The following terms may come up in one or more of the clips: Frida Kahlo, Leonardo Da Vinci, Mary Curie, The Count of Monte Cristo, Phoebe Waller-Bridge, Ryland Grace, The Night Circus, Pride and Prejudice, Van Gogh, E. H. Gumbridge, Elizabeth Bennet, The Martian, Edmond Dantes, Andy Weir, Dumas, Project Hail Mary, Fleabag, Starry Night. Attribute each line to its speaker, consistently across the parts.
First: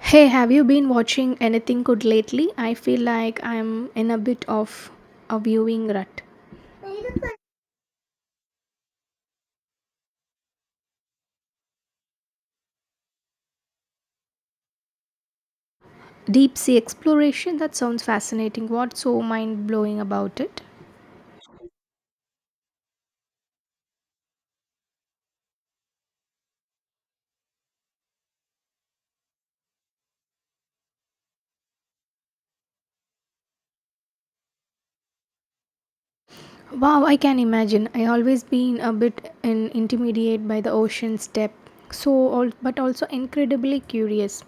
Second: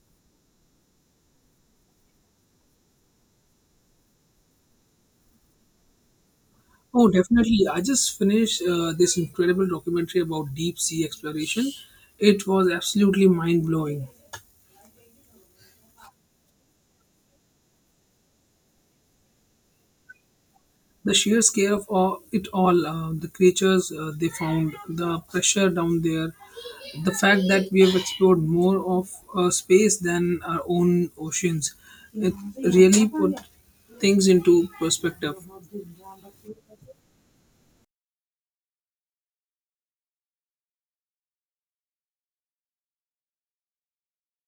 Speaker 1: Hey, have you been watching anything good lately? I feel like I'm in a bit of a viewing rut.
Speaker 2: Oh, definitely. I just finished this incredible documentary about deep sea exploration. It was absolutely mind blowing.
Speaker 1: Deep sea exploration? That sounds fascinating. What's so mind blowing about it?
Speaker 2: The sheer scale of the creatures they found, the pressure down there, the fact that we have explored more of space than our own oceans. It really put things into perspective.
Speaker 1: Wow, I can imagine. I always been a bit intimidated by the ocean's depth. But also incredibly curious.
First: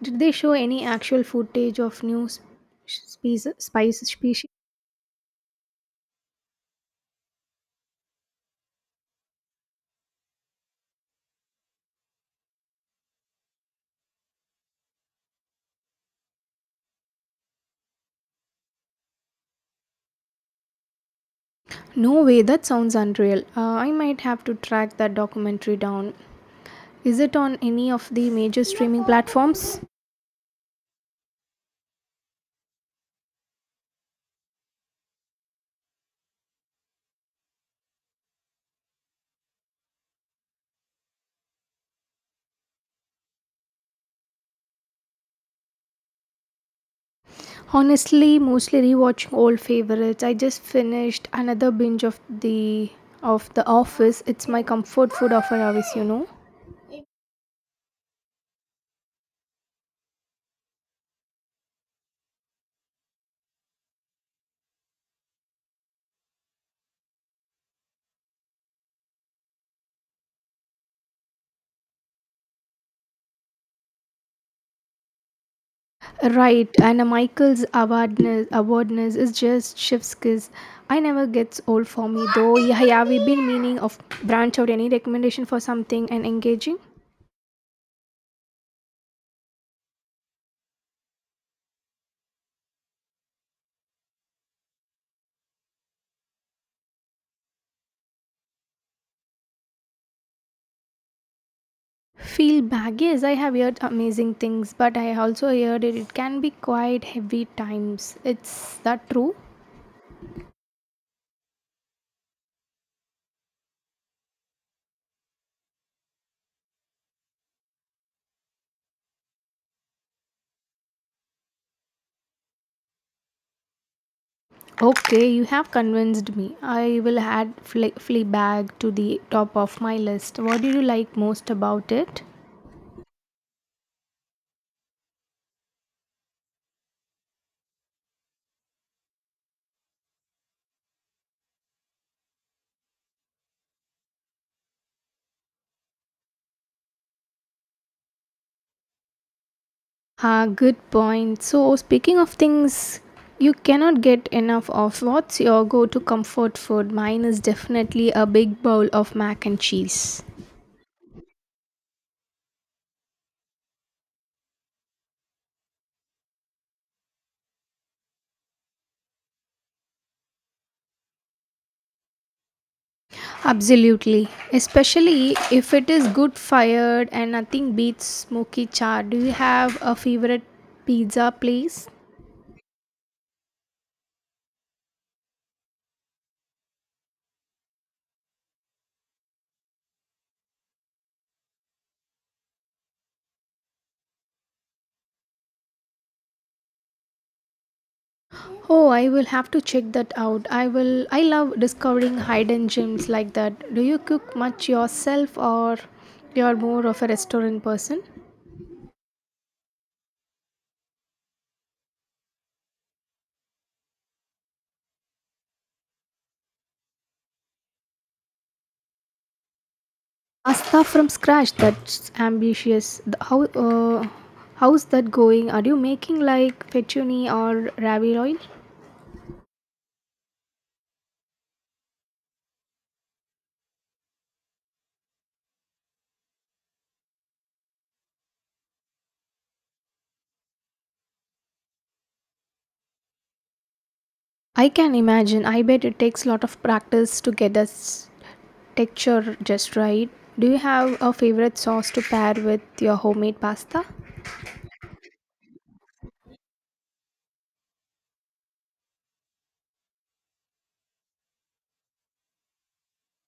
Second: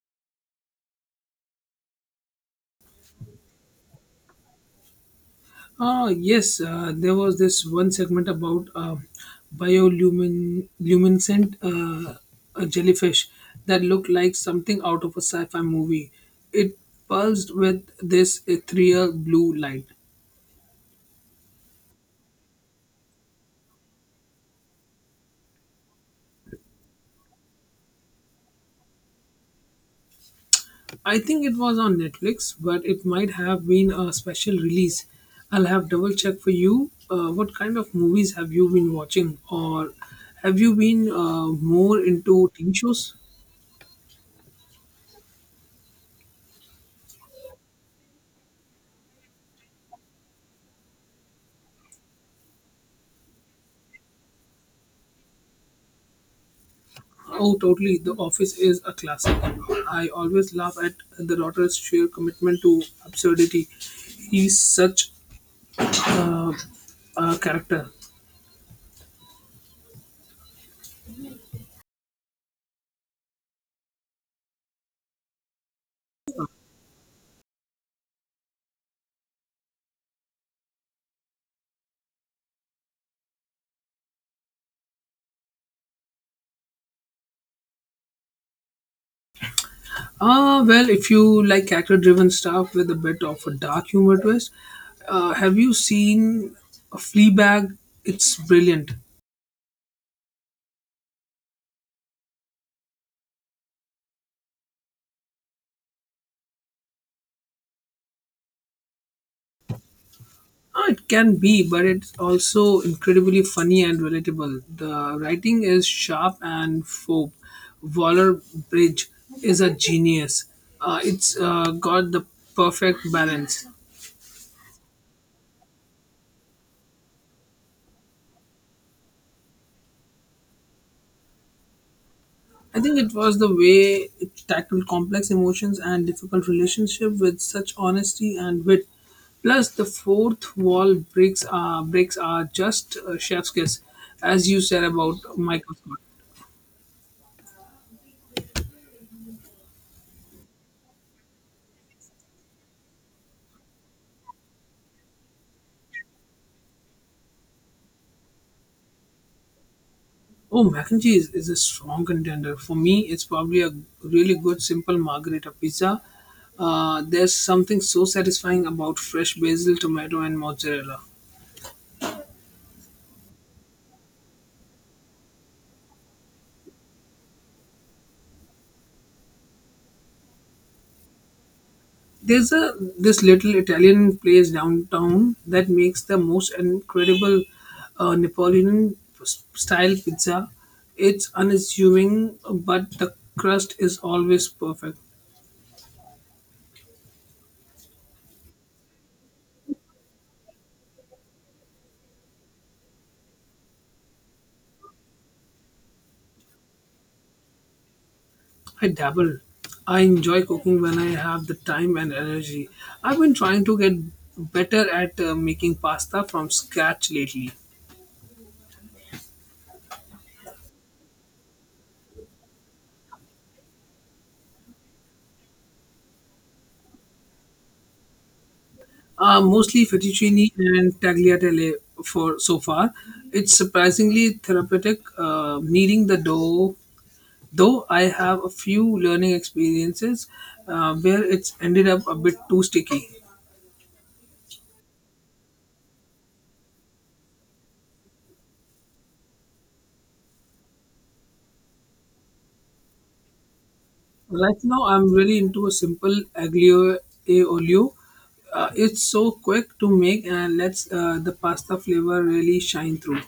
Speaker 1: Did they show any actual footage of species? Spice species?
Speaker 2: Yes, there was this one segment about bioluminescent a jellyfish that looked like something out of a sci fi movie. It pulsed with this ethereal blue light.
Speaker 1: No way. That sounds unreal. I might have to track that documentary down. Is it on any of the major streaming platforms?
Speaker 2: I think it was on Netflix, but it might have been a special release. I'll have double check for you. What kind of movies have you been watching, or have you been more into TV shows?
Speaker 1: Honestly, mostly rewatching old favorites. I just finished another binge of The Office. It's my comfort food of an office.
Speaker 2: Oh, totally. The Office is a classic. I always laugh at the Rotter's sheer commitment to absurdity. He's such a character.
Speaker 1: Right, and Michael's awardness is just chef's kiss. I never gets old for me though. Yeah, yeah, we've been meaning of branch out any recommendation for something and engaging.
Speaker 2: Ah, well, if you like character driven stuff with a bit of a dark humor twist, have you seen Fleabag? It's brilliant.
Speaker 1: Feel bag? Yes, I have heard amazing things, but I also heard it can be quite heavy times. It's that true?
Speaker 2: It can be, but it's also incredibly funny and relatable. The writing is sharp and fob. Waller Bridge is a genius. It's got the perfect balance.
Speaker 1: Okay, you have convinced me. I will add flea bag to the top of my list. What do you like most about it?
Speaker 2: I think it was the way it tackled complex emotions and difficult relationship with such honesty and wit. Plus, the fourth wall breaks are just a chef's kiss, as you said about Michael Scott.
Speaker 1: Ah, good point. So, speaking of things you cannot get enough of, what's your go to comfort food? Mine is definitely a big bowl of mac and cheese.
Speaker 2: Oh, mac and cheese is a strong contender. For me, it's probably a really good simple margherita pizza. There's something so satisfying about fresh basil, tomato, and mozzarella.
Speaker 1: Absolutely. Especially if it is good fired and nothing beats smoky char. Do you have a favorite pizza place?
Speaker 2: There's a This little Italian place downtown that makes the most incredible Napoleon s- style pizza. It's unassuming, but the crust is always perfect.
Speaker 1: Oh, I will have to check that out. I love discovering hidden gems like that. Do you cook much yourself or you're more of a restaurant person?
Speaker 2: I dabble. I enjoy cooking when I have the time and energy. I've been trying to get better at making pasta from scratch lately.
Speaker 1: Pasta from scratch, that's ambitious. How's that going? Are you making like fettuccine or ravioli?
Speaker 2: Mostly fettuccine and tagliatelle for so far. It's surprisingly therapeutic kneading the dough. Though I have a few learning experiences where it's ended up a bit too sticky.
Speaker 1: I can imagine. I bet it takes a lot of practice to get texture just right. Do you have a favorite sauce to pair with your homemade pasta?
Speaker 2: Right now, I'm really into a simple aglio e olio. It's so quick to make and lets the pasta flavor really shine through.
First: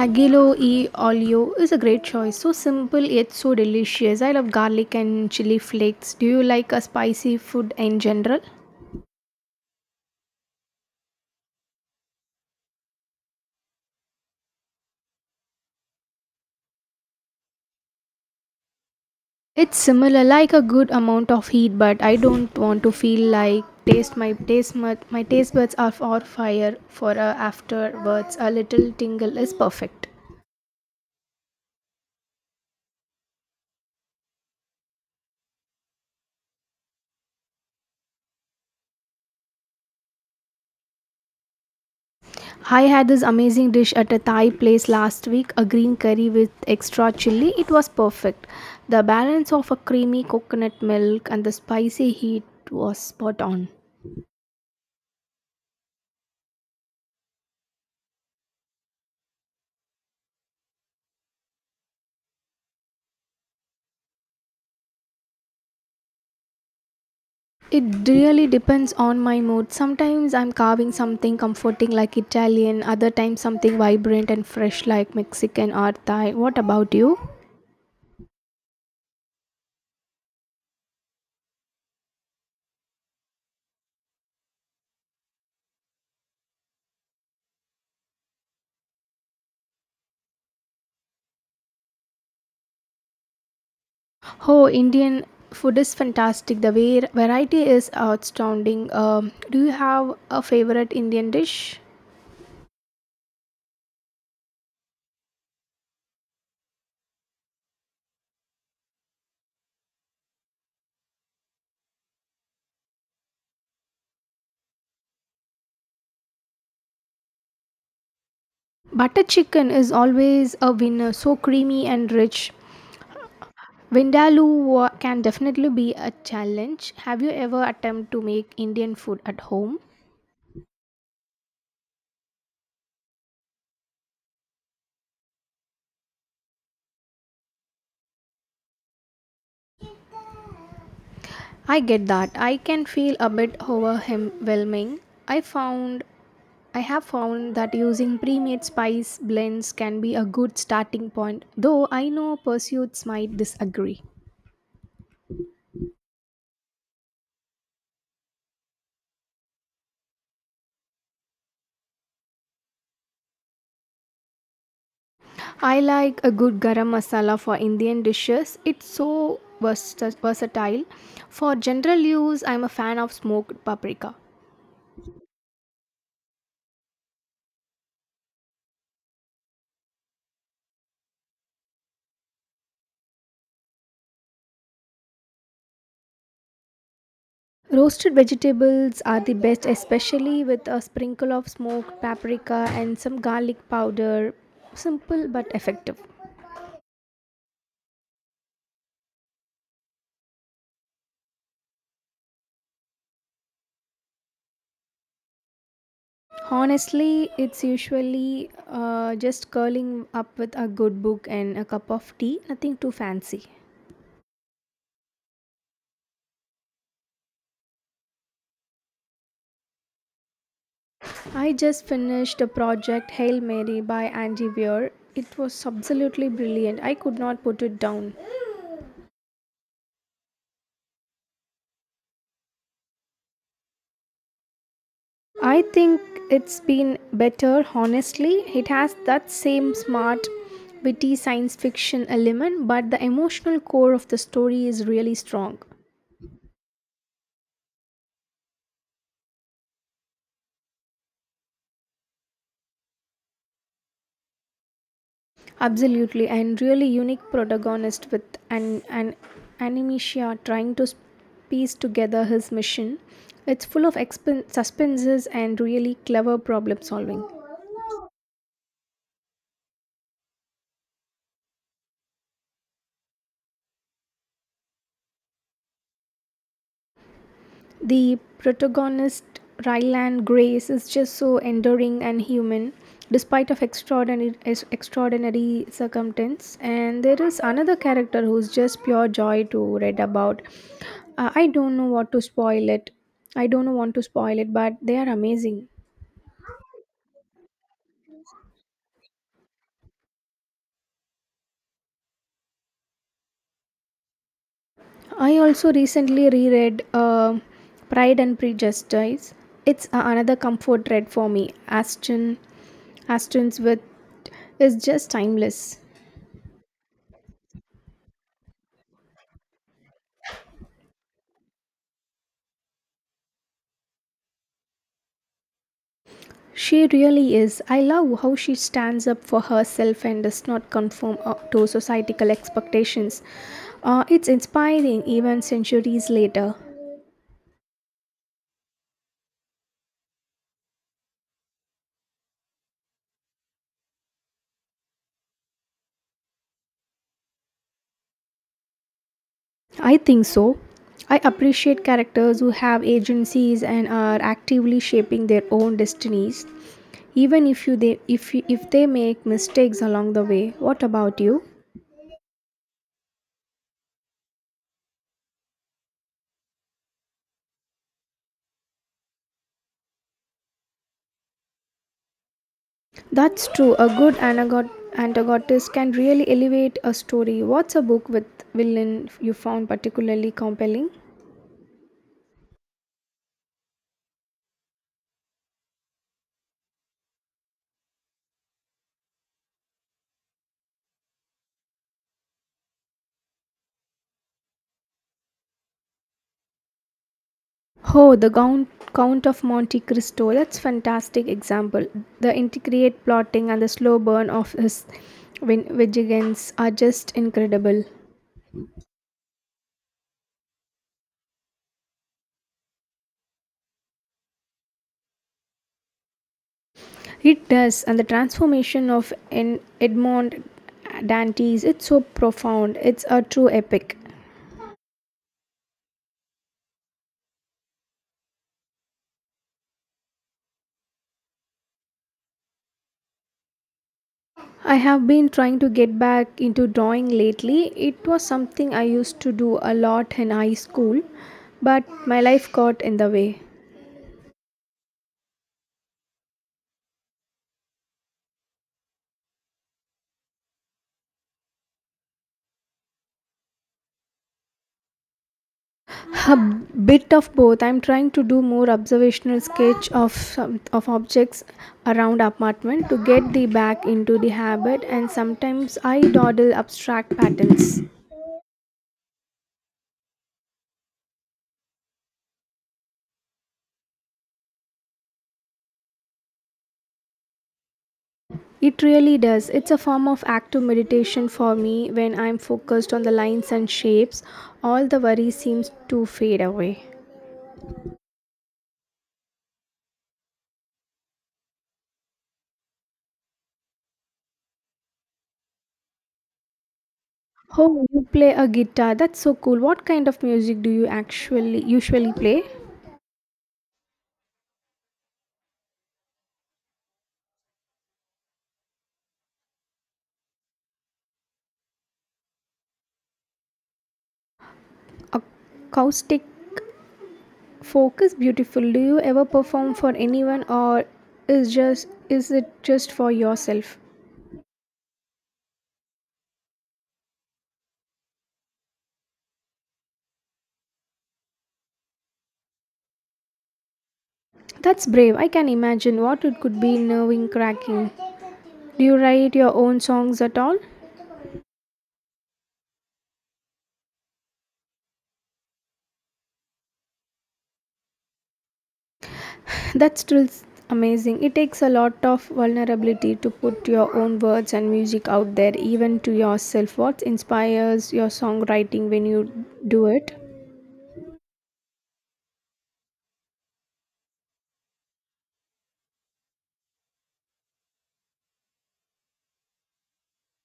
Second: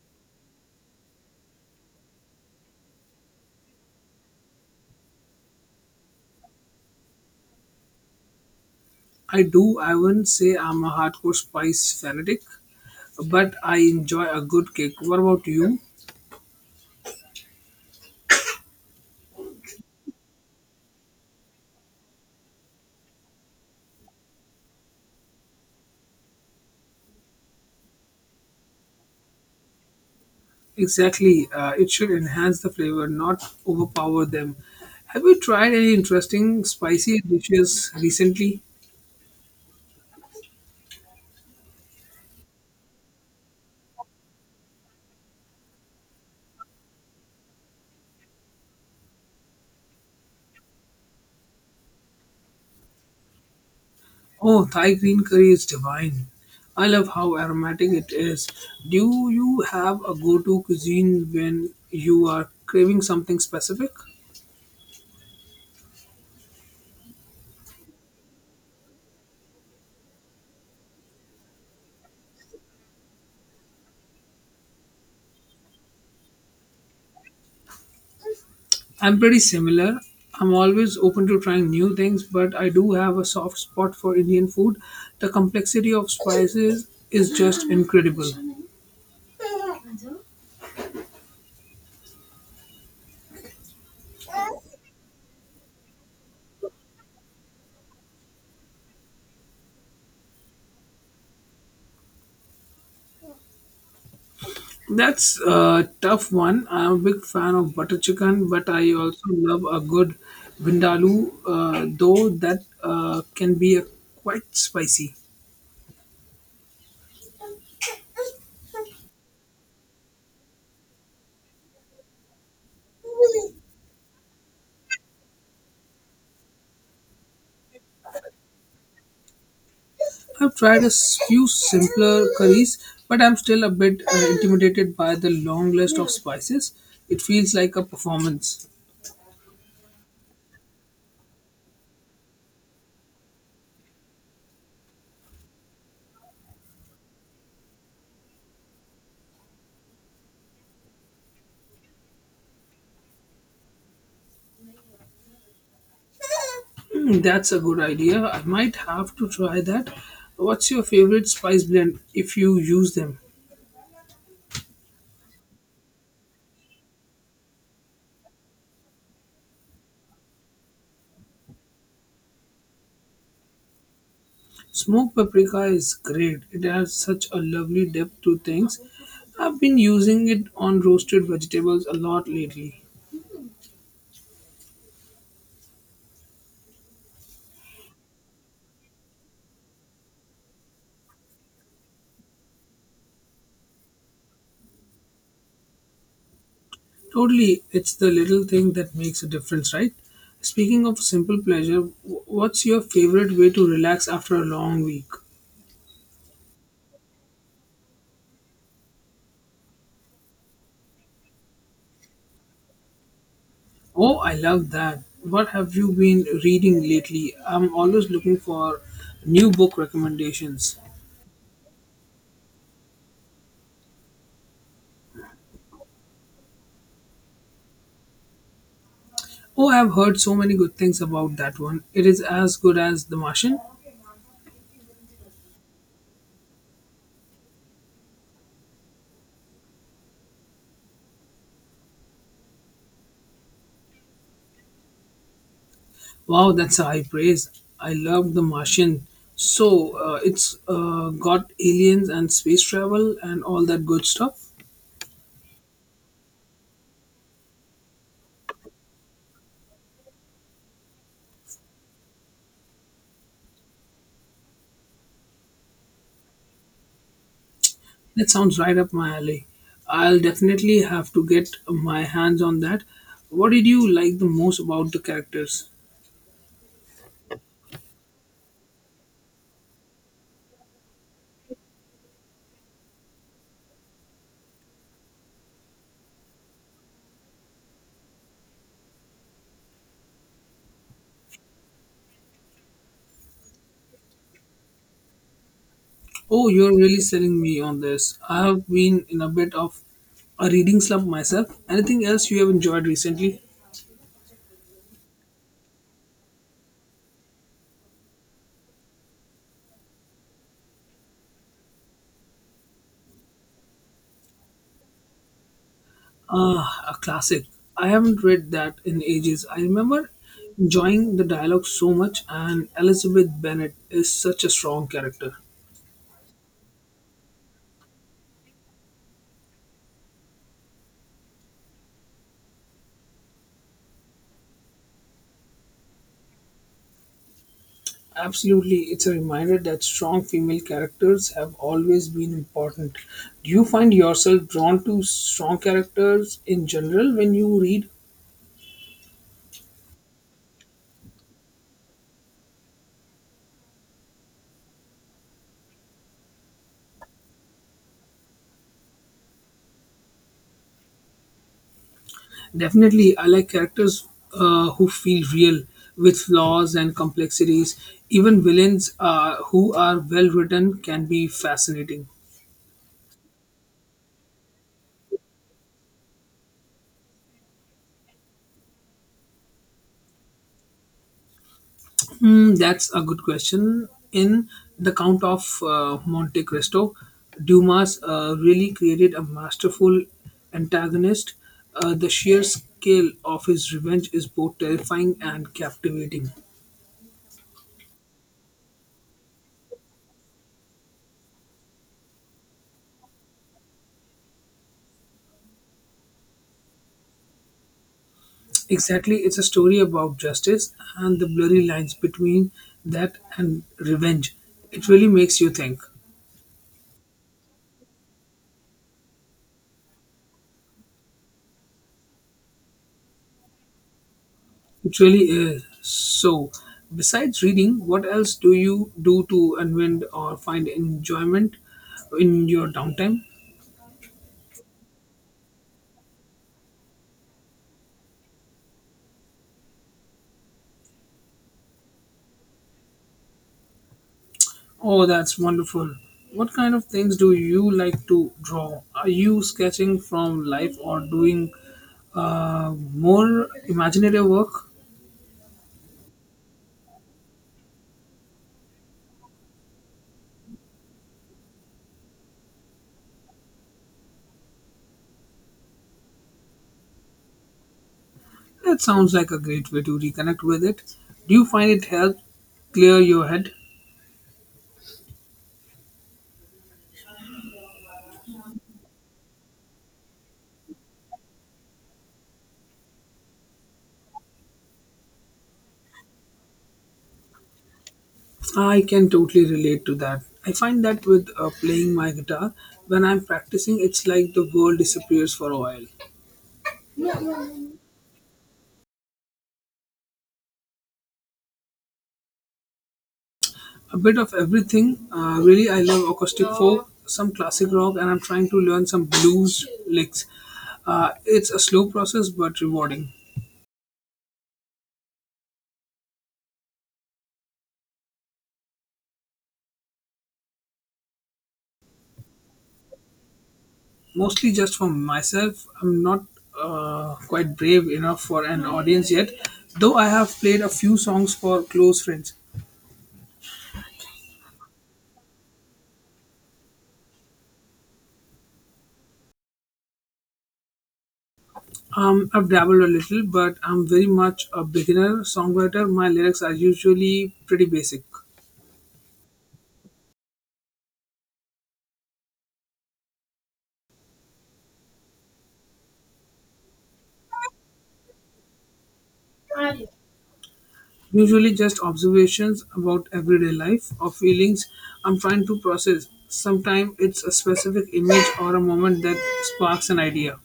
Speaker 1: Aglio e olio is a great choice. So simple yet so delicious. I love garlic and chili flakes. Do you like a spicy food in general?
Speaker 2: I do. I wouldn't say I'm a hardcore spice fanatic, but I enjoy a good cake. What about you?
Speaker 1: It's similar, like a good amount of heat, but I don't want to feel like taste my taste buds are for fire for afterwards. A little tingle is perfect.
Speaker 2: Exactly. It should enhance the flavor, not overpower them. Have you tried any interesting spicy dishes recently?
Speaker 1: I had this amazing dish at a Thai place last week, a green curry with extra chili. It was perfect. The balance of a creamy coconut milk and the spicy heat was spot on.
Speaker 2: Oh, Thai green curry is divine. I love how aromatic it is. Do you have a go to cuisine when you are craving something specific?
Speaker 1: It really depends on my mood. Sometimes I'm carving something comforting like Italian, other times something vibrant and fresh like Mexican or Thai. What about you?
Speaker 2: I'm pretty similar. I'm always open to trying new things, but I do have a soft spot for Indian food. The complexity of spices is just incredible.
Speaker 1: Oh, Indian food is fantastic. The variety is outstanding. Do you have a favorite Indian dish?
Speaker 2: That's a tough one. I'm a big fan of butter chicken, but I also love a good vindaloo, though that can be a quite spicy.
Speaker 1: Butter chicken is always a winner, so creamy and rich. Can definitely be a challenge. Have you ever attempted to make Indian food at home?
Speaker 2: I've tried a s- few simpler curries, but I'm still a bit intimidated by the long list of spices. It feels like a performance.
Speaker 1: I get that. I can feel a bit overwhelming. I found I have found that using pre-made spice blends can be a good starting point, though I know pursuits might disagree.
Speaker 2: Hmm, that's a good idea. I might have to try that. What's your favorite spice blend if you use them?
Speaker 1: I like a good garam masala for Indian dishes. It's so versatile. For general use, I'm a fan of smoked paprika.
Speaker 2: Smoked paprika is great. It adds such a lovely depth to things. I've been using it on roasted vegetables a lot lately.
Speaker 1: Roasted vegetables are the best, especially with a sprinkle of smoked paprika and some garlic powder. Simple but effective.
Speaker 2: Totally, it's the little thing that makes a difference, right? Speaking of simple pleasure, wh- what's your favorite way to relax after a long week?
Speaker 1: Honestly, it's usually just curling up with a good book and a cup of tea, nothing too fancy.
Speaker 2: Oh, I love that. What have you been reading lately? I'm always looking for new book recommendations.
Speaker 1: I just finished the project Hail Mary by Andy Weir. It was absolutely brilliant. I could not put it down.
Speaker 2: Oh, I've heard so many good things about that one. It is as good as The Martian.
Speaker 1: I think it's been better, honestly. It has that same smart, witty science fiction element, but the emotional core of the story is really strong.
Speaker 2: Wow, that's a high praise. I love The Martian. So it's got aliens and space travel and all that good stuff.
Speaker 1: Absolutely, and really unique protagonist with an animatia trying to piece together his mission. It's full of suspenses and really clever problem solving.
Speaker 2: That sounds right up my alley. I'll definitely have to get my hands on that. What did you like the most about the characters?
Speaker 1: The protagonist, Ryland Grace, is just so enduring and human, despite of extraordinary circumstance. And there is another character who's just pure joy to read about. I don't know what to spoil it. I don't know want to spoil it, but they are amazing.
Speaker 2: Oh, you're really selling me on this. I have been in a bit of a reading slump myself. Anything else you have enjoyed recently?
Speaker 1: I also recently reread Pride and Prejudice. Another comfort read for me. Aston's with is just timeless.
Speaker 2: Ah, a classic. I haven't read that in ages. I remember enjoying the dialogue so much, and Elizabeth Bennet is such a strong character.
Speaker 1: She really is. I love how she stands up for herself and does not conform to societal expectations. It's inspiring even centuries later.
Speaker 2: Absolutely, it's a reminder that strong female characters have always been important. Do you find yourself drawn to strong characters in general when you read?
Speaker 1: I think so. I appreciate characters who have agencies and are actively shaping their own destinies, even if you they if you, if they make mistakes along the way. What about you?
Speaker 2: Definitely, I like characters who feel real with flaws and complexities. Even villains who are well written can be fascinating.
Speaker 1: That's true. A good antagonist can really elevate a story. What's a book with villain you found particularly compelling?
Speaker 2: Hmm, that's a good question. In The Count of Monte Cristo, Dumas really created a masterful antagonist. The sheer scale of his revenge is both terrifying and captivating.
Speaker 1: Oh, Count of Monte Cristo. That's fantastic example. The intricate plotting and the slow burn of his vigilance are just incredible.
Speaker 2: Exactly, it's a story about justice and the blurry lines between that and revenge. It really makes you think.
Speaker 1: It does, and the transformation of Edmond Dantes, it's so profound. It's a true epic.
Speaker 2: It really is. So, besides reading, what else do you do to unwind or find enjoyment in your downtime?
Speaker 1: I have been trying to get back into drawing lately. It was something I used to do a lot in high school, but my life got in the way.
Speaker 2: Oh, that's wonderful. What kind of things do you like to draw? Are you sketching from life or doing more imaginative work?
Speaker 1: A bit of both. I'm trying to do more observational sketch of objects around apartment to get the back into the habit and sometimes I dawdle abstract patterns.
Speaker 2: That sounds like a great way to reconnect with it. Do you find it helps clear your head?
Speaker 1: It really does. It's a form of active meditation for me when I'm focused on the lines and shapes. All the worry seems to fade away.
Speaker 2: I can totally relate to that. I find that with playing my guitar, when I'm practicing, it's like the world disappears for a while.
Speaker 1: Oh, you play a guitar. That's so cool. What kind of music do you actually usually play?
Speaker 2: A bit of everything. Really, I love acoustic folk, some classic rock, and I'm trying to learn some blues licks. It's a slow process but rewarding.
Speaker 1: Acoustic focus beautiful. Do you ever perform for anyone or is it just for yourself?
Speaker 2: Mostly just for myself. I'm not quite brave enough for an audience yet, though I have played a few songs for close friends.
Speaker 1: That's brave. I can imagine what it could be nerve cracking. Do you write your own songs at all?
Speaker 2: I've dabbled a little, but I'm very much a beginner songwriter. My lyrics are usually pretty basic,
Speaker 1: That's still s- amazing. It takes a lot of vulnerability to put your own words and music out there, even to yourself. What inspires your songwriting when you do it?
Speaker 2: usually just observations about everyday life or feelings I'm trying to process. Sometimes it's a specific image or a moment that sparks an idea.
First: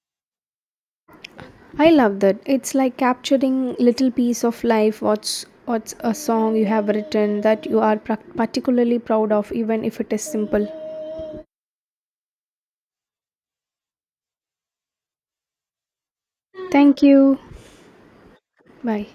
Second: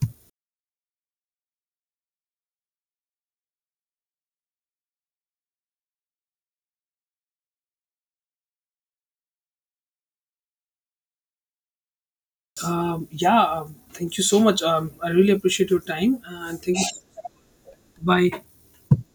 Speaker 1: I love that. It's like capturing little piece of life. What's a song you have written that you are prac particularly proud of, even if it is simple.
Speaker 2: Yeah, Thank you so much. I really appreciate your time and thank you.
Speaker 1: Thank you.
Speaker 2: Bye.
Speaker 1: Bye.